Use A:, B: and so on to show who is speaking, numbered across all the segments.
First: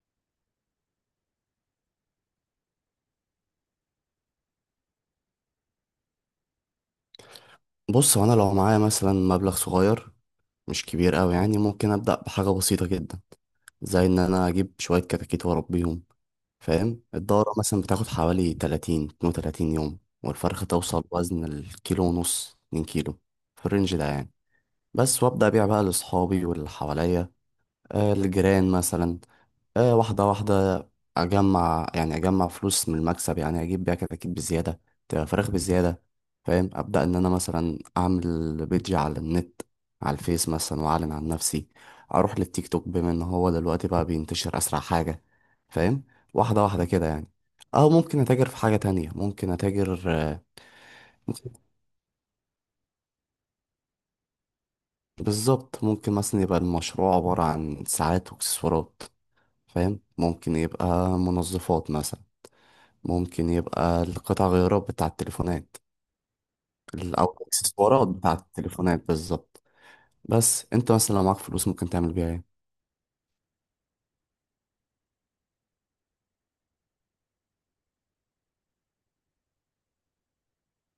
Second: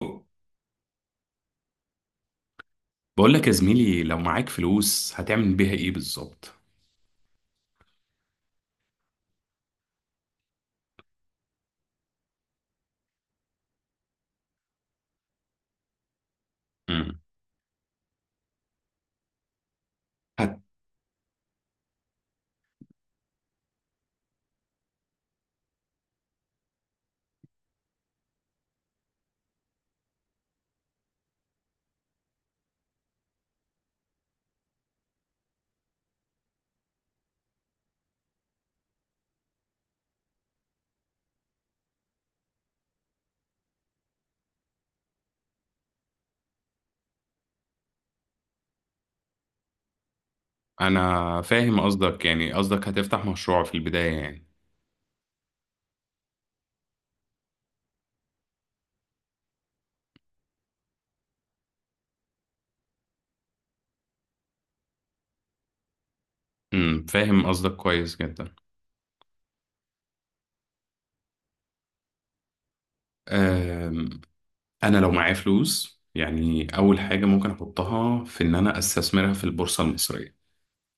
A: بقول لك يا زميلي، لو معاك فلوس هتعمل بيها ايه بالظبط؟
B: بص، هو انا لو معايا مثلا مبلغ صغير مش كبير قوي، يعني ممكن ابدا بحاجه بسيطه جدا زي ان انا اجيب شويه كتاكيت واربيهم. فاهم؟
A: امم
B: الدوره مثلا بتاخد حوالي 30 32 يوم،
A: هت...
B: والفرخه توصل وزن الكيلو ونص، 2 كيلو في الرينج ده يعني. بس، وابدا ابيع بقى لاصحابي واللي حواليا. الجيران مثلا. واحدة واحدة أجمع، يعني أجمع فلوس من المكسب. يعني أجيب بيها كتاكيت بزيادة، تبقى فراخ بزيادة. فاهم؟ أبدأ إن أنا مثلا أعمل بيدج على النت، على الفيس مثلا، وأعلن عن نفسي. أروح للتيك توك بما إن هو دلوقتي بقى بينتشر أسرع حاجة. فاهم؟ واحدة واحدة كده يعني. أو ممكن أتاجر في حاجة تانية، ممكن أتاجر
A: انا فاهم قصدك، يعني قصدك هتفتح مشروع في البداية يعني.
B: بالظبط، ممكن مثلا يبقى المشروع عبارة عن ساعات وإكسسوارات، فاهم؟ ممكن يبقى منظفات مثلا، ممكن يبقى القطع غيارات بتاع التليفونات. أو
A: فاهم قصدك
B: الإكسسوارات
A: كويس
B: بتاع
A: جدا.
B: التليفونات بالظبط. بس أنت مثلا لو معاك فلوس ممكن تعمل بيها إيه؟
A: أم... انا لو معايا فلوس، يعني اول حاجة ممكن احطها في ان انا استثمرها في البورصة المصرية.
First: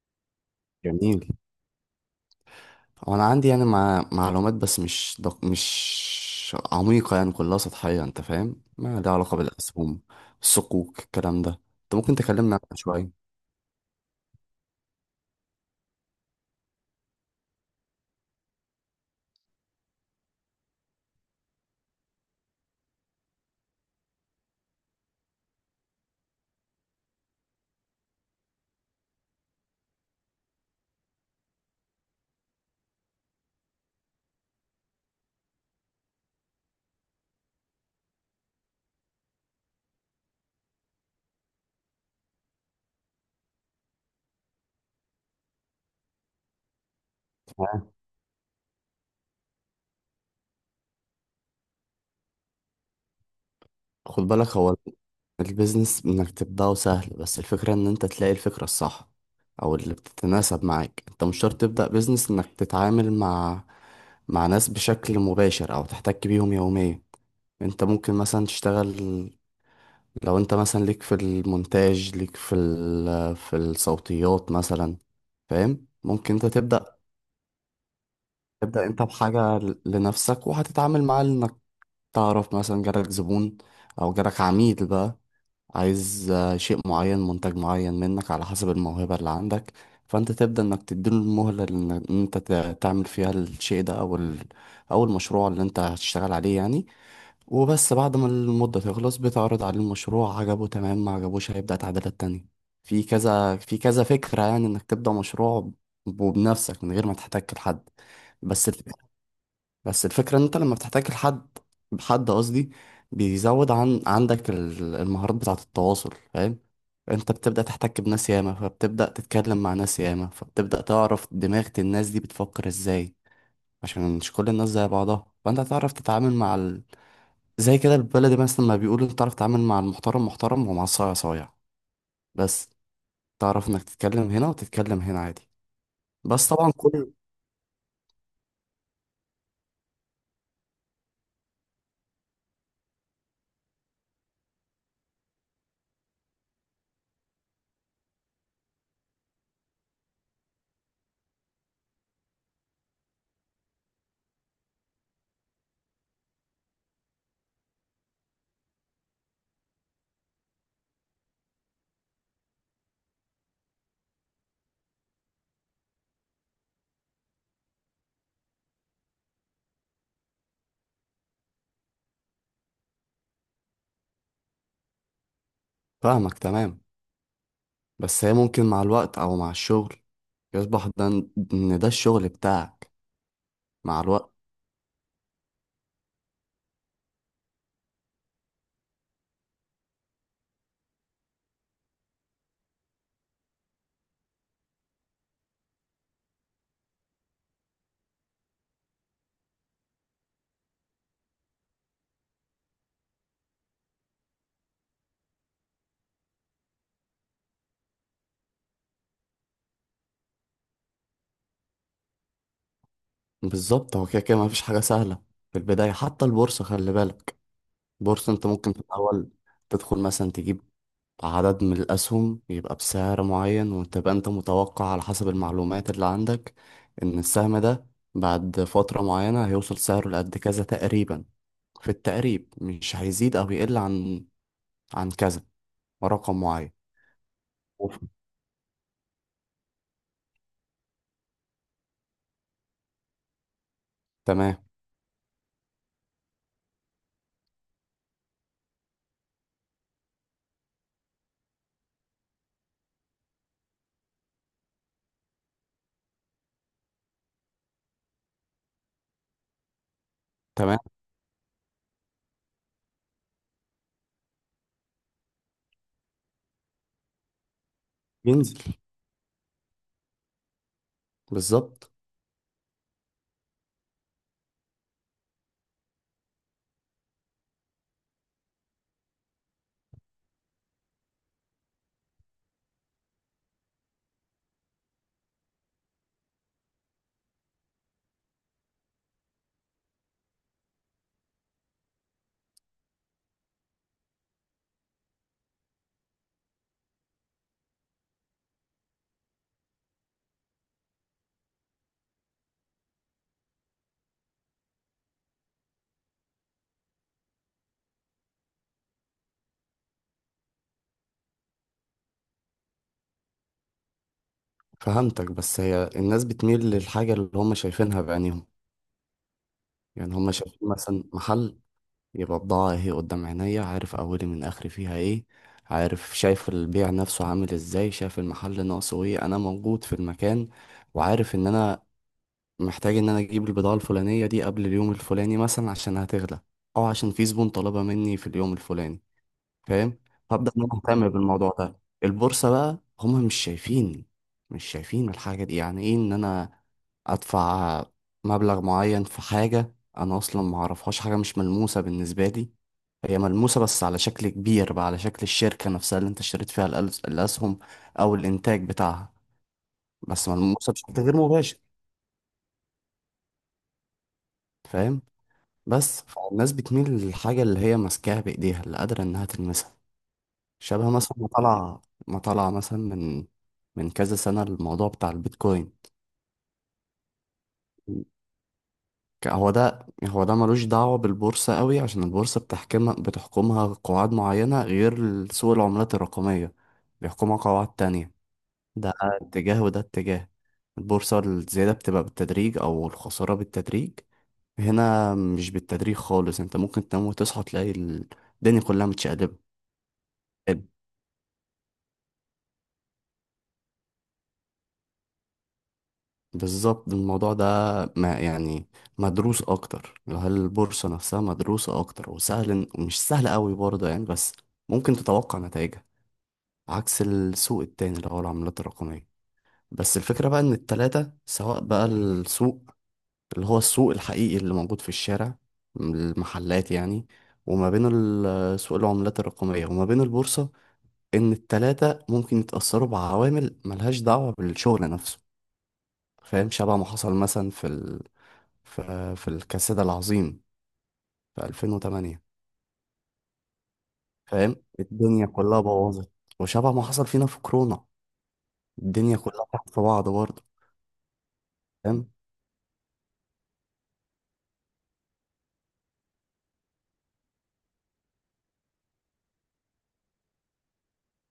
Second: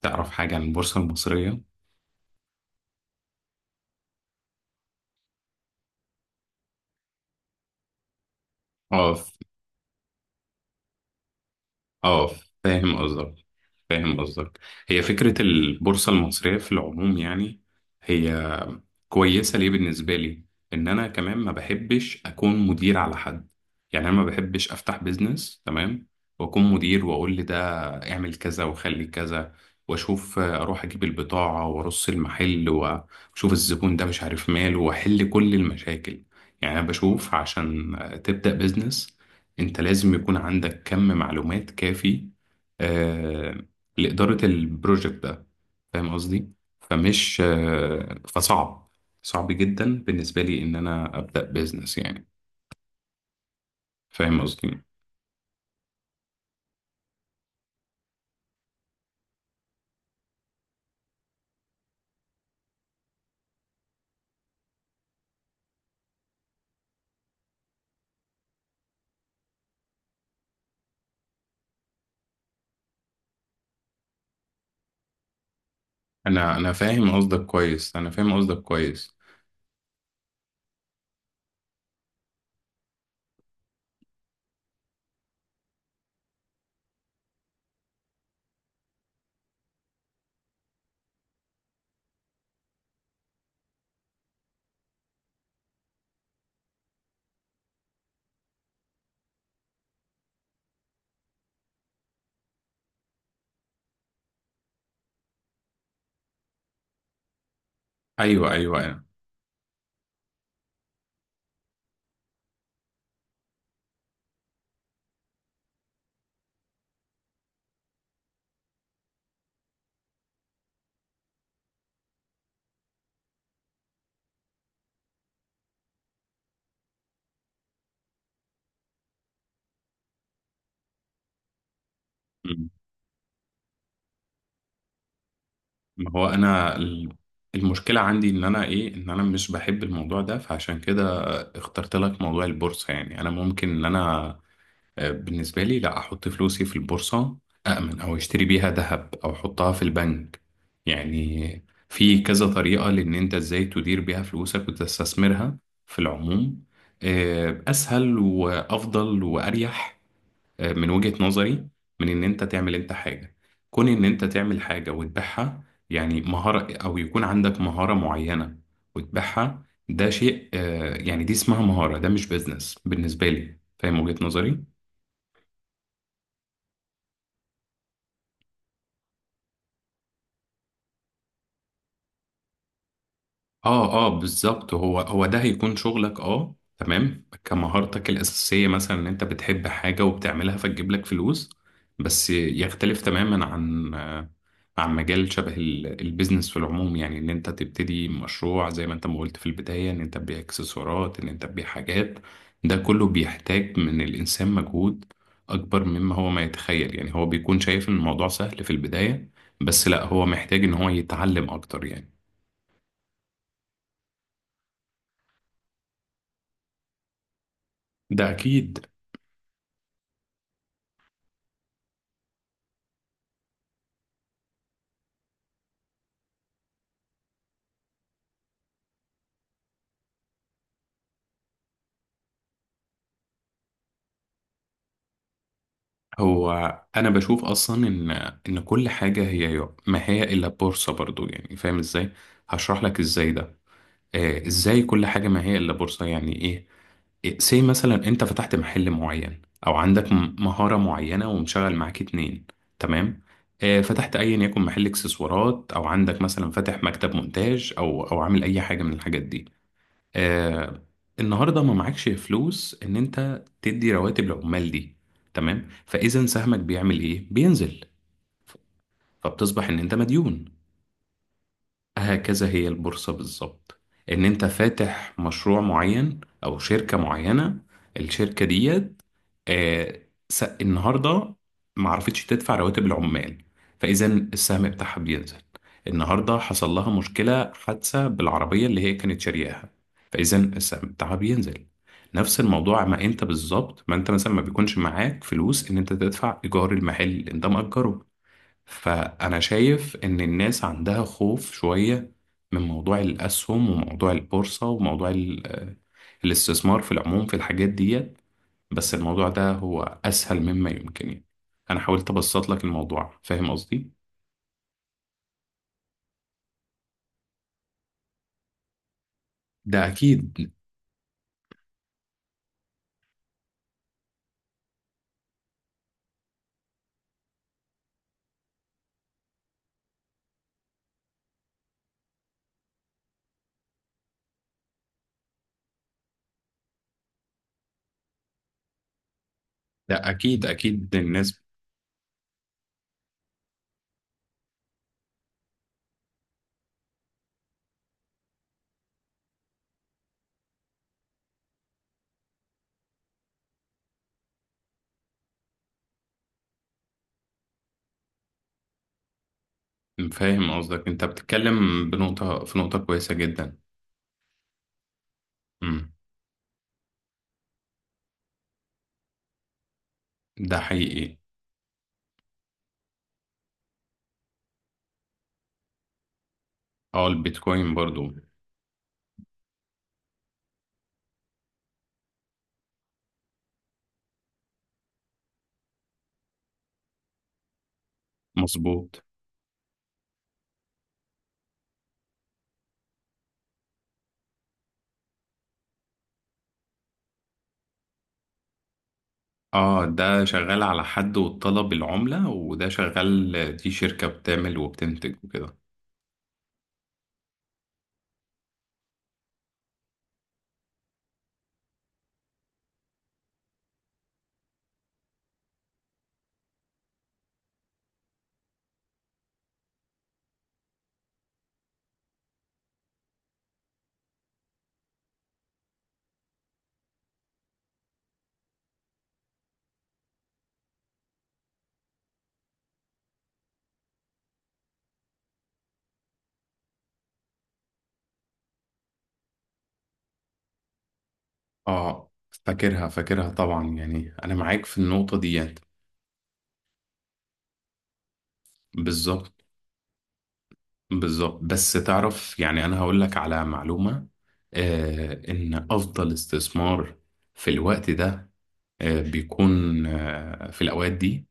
A: تعرف حاجة عن البورصة
B: جميل.
A: المصرية؟
B: هو أنا عندي يعني معلومات، بس مش مش عميقة يعني، كلها سطحية. أنت فاهم؟ ما لها
A: اه،
B: علاقة بالأسهم، الصكوك، الكلام ده. أنت ممكن
A: اه
B: تكلمنا عنها
A: فاهم
B: شوية.
A: قصدك فاهم قصدك. هي فكرة البورصة المصرية في العموم يعني، هي كويسة ليه بالنسبة لي. إن أنا كمان ما بحبش أكون مدير على حد، يعني أنا ما بحبش أفتح بيزنس، تمام، وأكون مدير وأقول لي ده اعمل كذا وخلي كذا وأشوف، أروح أجيب البضاعة وأرص المحل وأشوف الزبون ده مش عارف ماله وأحل كل المشاكل. يعني أنا بشوف، عشان تبدأ بيزنس أنت لازم يكون عندك كم معلومات كافي آه، لإدارة البروجكت ده. فاهم قصدي؟ فمش آه، فصعب، صعب جدا بالنسبة لي إن أنا أبدأ بيزنس يعني.
B: خد
A: فاهم
B: بالك، هو
A: قصدي.
B: البيزنس انك تبدأه سهل، بس الفكرة ان انت تلاقي الفكرة الصح او اللي بتتناسب معاك. انت مش شرط تبدأ بيزنس انك تتعامل مع ناس بشكل مباشر او تحتك بيهم يوميا. انت ممكن مثلا تشتغل، لو انت مثلا ليك في المونتاج، ليك في في الصوتيات مثلا. فاهم؟ ممكن انت
A: أنا
B: تبدأ
A: فاهم قصدك كويس أنا فاهم قصدك
B: تبدأ انت
A: كويس
B: بحاجة لنفسك وهتتعامل مع... تعرف مثلا جالك زبون او جالك عميل بقى، عايز شيء معين، منتج معين منك على حسب الموهبة اللي عندك. فانت تبدأ انك تديله المهلة ان إن انت تعمل فيها الشيء ده او ال... او المشروع اللي انت هتشتغل عليه يعني. وبس بعد ما المدة تخلص بتعرض عليه المشروع. عجبه تمام، ما عجبوش هيبدأ تعديلات تانية. في كذا، في كذا فكرة يعني انك تبدأ مشروع وبنفسك من غير ما تحتاج لحد.
A: أيوه،
B: بس
A: أيوه، أنا
B: بس الفكرة ان انت لما بتحتاج لحد، حد قصدي، بيزود عن عندك المهارات بتاعة التواصل. فاهم؟ انت بتبدأ تحتك بناس ياما، فبتبدأ تتكلم مع ناس ياما، فبتبدأ تعرف دماغ الناس دي بتفكر ازاي. عشان مش كل الناس زي بعضها، فانت هتعرف تتعامل مع ال... زي كده البلد مثلا ما بيقولوا، انت تعرف تتعامل مع المحترم محترم ومع الصايع صايع. بس
A: مم.
B: تعرف انك تتكلم هنا وتتكلم هنا عادي.
A: ما هو
B: بس طبعا
A: أنا المشكلة عندي، إن أنا، إن أنا مش بحب الموضوع ده، فعشان كده اخترت لك موضوع البورصة. يعني أنا ممكن إن أنا، بالنسبة لي، لا أحط فلوسي في البورصة، أأمن أو أشتري بيها ذهب أو أحطها في البنك. يعني في كذا طريقة لأن أنت إزاي تدير بيها فلوسك وتستثمرها في العموم. أسهل وأفضل وأريح من وجهة نظري، من إن أنت تعمل أنت حاجة، كون إن أنت تعمل حاجة وتبيعها، يعني مهارة أو يكون عندك مهارة معينة وتبيعها. ده شيء، يعني دي اسمها مهارة، ده مش بيزنس بالنسبة لي. فاهم وجهة نظري؟
B: فاهمك تمام. بس هي ممكن مع الوقت أو مع الشغل يصبح ده، إن ده الشغل بتاعك مع
A: اه، اه،
B: الوقت.
A: بالظبط، هو ده هيكون شغلك، اه، تمام، كمهارتك الأساسية، مثلا ان انت بتحب حاجة وبتعملها فتجيب لك فلوس. بس يختلف تماما عن، عن مجال شبه البيزنس في العموم، يعني ان انت تبتدي مشروع زي ما انت ما قلت في البداية، ان انت تبيع اكسسوارات، ان انت تبيع حاجات. ده كله بيحتاج من الإنسان مجهود أكبر مما هو ما يتخيل، يعني هو بيكون شايف ان الموضوع سهل في البداية، بس لا، هو محتاج ان هو يتعلم أكتر يعني.
B: بالظبط، هو كده كده مفيش حاجة سهلة في البداية. حتى البورصة خلي بالك،
A: ده
B: البورصة أنت ممكن في
A: أكيد.
B: الأول تدخل مثلا، تجيب عدد من الأسهم يبقى بسعر معين، وتبقى أنت متوقع على حسب المعلومات اللي عندك إن السهم ده بعد فترة معينة هيوصل سعره لقد كذا تقريبا، في التقريب، مش هيزيد أو يقل عن كذا، رقم
A: هو
B: معين.
A: انا بشوف اصلا
B: أوف.
A: ان، كل حاجه هي ما هي الا بورصه برضو، يعني فاهم ازاي؟ هشرح لك ازاي ده.
B: تمام،
A: ازاي كل حاجه ما هي الا بورصه، يعني ايه. سي مثلا انت فتحت محل معين، او عندك مهارة معينة ومشغل معاك اتنين، تمام. فتحت ايا يكن محل اكسسوارات، او عندك مثلا فاتح مكتب مونتاج، او عامل اي حاجة من الحاجات دي.
B: تمام،
A: آه النهارده ما معكش فلوس ان انت تدي رواتب العمال دي، تمام. فاذا سهمك بيعمل ايه؟ بينزل.
B: ينزل
A: ف- فبتصبح ان انت مديون.
B: بالظبط.
A: هكذا هي البورصة بالظبط. ان انت فاتح مشروع معين او شركة معينة، الشركة دي، آه، النهارده ما عرفتش تدفع رواتب العمال، فاذا السهم بتاعها بينزل. النهارده حصل لها مشكله، حادثه بالعربيه اللي هي كانت شارياها، فاذا السهم بتاعها بينزل. نفس الموضوع، ما انت بالظبط، ما انت مثلا ما بيكونش معاك فلوس ان انت تدفع ايجار المحل اللي انت مأجره. فانا شايف ان الناس عندها خوف شويه من موضوع الاسهم وموضوع البورصه وموضوع الاستثمار في العموم في الحاجات دي. بس الموضوع ده هو أسهل مما يمكن، يعني أنا حاولت أبسط لك الموضوع. فاهم قصدي؟
B: فهمتك. بس هي الناس بتميل للحاجة اللي هم شايفينها بعينيهم،
A: ده
B: يعني هم
A: أكيد.
B: شايفين مثلا محل، يبقى بضاعة اهي قدام عينيا، عارف أولي من آخري فيها ايه، عارف، شايف البيع نفسه عامل ازاي، شايف المحل ناقصه ايه. أنا موجود في المكان وعارف إن أنا محتاج إن أنا أجيب البضاعة الفلانية دي قبل اليوم الفلاني مثلا عشان هتغلى، أو عشان في زبون طلبها مني في اليوم الفلاني.
A: ده
B: فاهم؟
A: أكيد،
B: فابدا ان انا
A: أكيد،
B: اهتم بالموضوع ده. البورصه بقى هم مش شايفين الحاجه دي. يعني ايه ان انا ادفع مبلغ معين في حاجه انا اصلا ما اعرفهاش؟ حاجه مش ملموسه بالنسبه لي. هي ملموسه بس على شكل كبير بقى، على شكل الشركه نفسها اللي انت اشتريت فيها الاسهم او الانتاج بتاعها. بس
A: فاهم
B: ملموسه
A: قصدك،
B: بشكل
A: أنت
B: غير مباشر.
A: بتتكلم بنقطة في نقطة كويسة جدا.
B: فاهم؟
A: امم
B: بس فالناس بتميل للحاجه اللي هي ماسكاها بايديها، اللي قادره انها تلمسها.
A: ده
B: شبه
A: حقيقي.
B: مثلا ما طلع مثلا من كذا سنة الموضوع بتاع البيتكوين.
A: أه، البيتكوين برضو.
B: هو ده ملوش دعوة بالبورصة قوي، عشان البورصة بتحكمها قواعد معينة. غير سوق العملات الرقمية، بيحكمها قواعد تانية. ده
A: مظبوط.
B: اتجاه وده اتجاه. البورصة الزيادة بتبقى بالتدريج، أو الخسارة بالتدريج. هنا مش بالتدريج خالص، انت ممكن تنام وتصحى تلاقي الدنيا كلها متشقلبة.
A: أه، ده شغال على حد والطلب العملة، وده شغال، دي شركة بتعمل وبتنتج وكده.
B: بالظبط، الموضوع ده ما يعني مدروس اكتر. هل البورصة نفسها مدروسة اكتر وسهل ومش سهل قوي برضه يعني، بس ممكن تتوقع نتائجها عكس السوق التاني اللي هو العملات الرقمية. بس الفكرة بقى ان التلاتة، سواء بقى السوق اللي هو السوق الحقيقي اللي موجود في الشارع، المحلات يعني، وما بين سوق العملات الرقمية، وما بين البورصة، ان التلاتة ممكن يتأثروا بعوامل ملهاش دعوة بالشغل نفسه. فاهم؟ شبه ما حصل مثلا في الكساد العظيم في
A: أه،
B: 2008.
A: فاكرها طبعا، يعني أنا
B: فاهم؟
A: معاك في النقطة
B: الدنيا
A: ديت.
B: كلها بوظت. وشبه ما حصل فينا في كورونا، الدنيا
A: بالظبط،
B: كلها تحت في بعض برضه.
A: بالظبط، بس
B: فاهم؟
A: تعرف، يعني أنا هقول لك على معلومة، إن أفضل استثمار في الوقت ده، بيكون في الأوقات دي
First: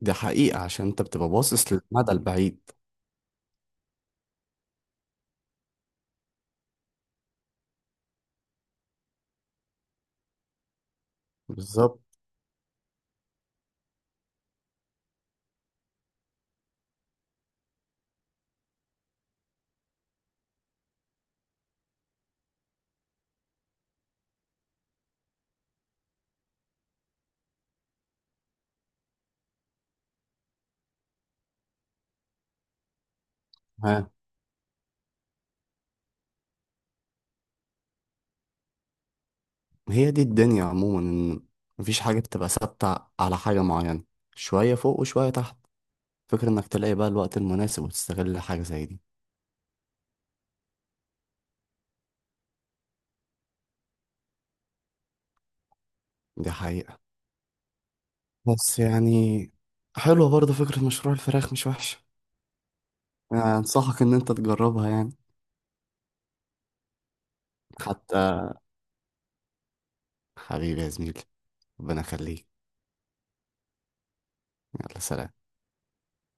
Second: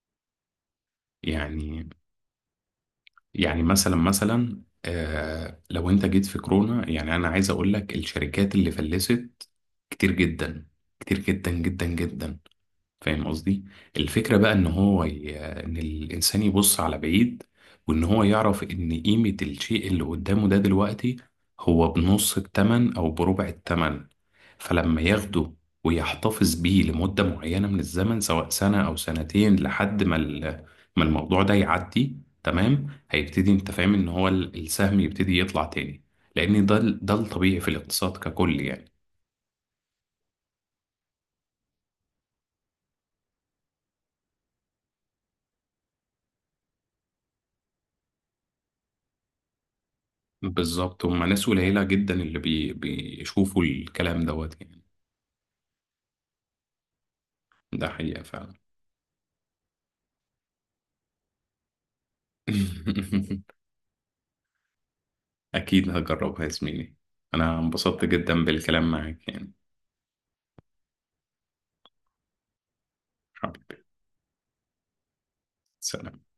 B: دي حقيقة عشان انت بتبقى باصص
A: يعني
B: للمدى البعيد.
A: مثلا، لو أنت جيت في كورونا، يعني أنا عايز أقول لك، الشركات اللي فلست كتير جدا، كتير جدا جدا
B: بالظبط.
A: جدا. فاهم قصدي. الفكرة بقى ان هو ان الانسان يبص على بعيد، وان هو يعرف ان قيمة الشيء اللي قدامه ده دلوقتي هو بنص التمن او بربع التمن. فلما ياخده ويحتفظ بيه لمدة معينة من الزمن، سواء سنة او سنتين، لحد ما ما الموضوع ده يعدي، تمام، هيبتدي انت فاهم ان
B: ها،
A: هو السهم يبتدي يطلع تاني. لان ده الطبيعي في الاقتصاد ككل يعني.
B: هي دي الدنيا عموما، ان مفيش حاجة بتبقى ثابتة على حاجة معينة، شوية فوق وشوية تحت. فكرة انك تلاقي بقى الوقت المناسب وتستغل حاجة زي دي.
A: بالظبط، هما ناس قليلة جدا اللي بيشوفوا الكلام دوت يعني.
B: دي حقيقة.
A: ده حقيقة فعلا.
B: بس يعني حلوة برضه فكرة مشروع الفراخ، مش وحشة يعني، أنصحك إن أنت تجربها يعني.
A: أكيد هجربها يا زميلي، أنا انبسطت
B: حتى
A: جدا بالكلام معاك يعني.
B: حبيبي يا زميلي، ربنا يخليك.
A: حبيبي.
B: يلا سلام.
A: سلام.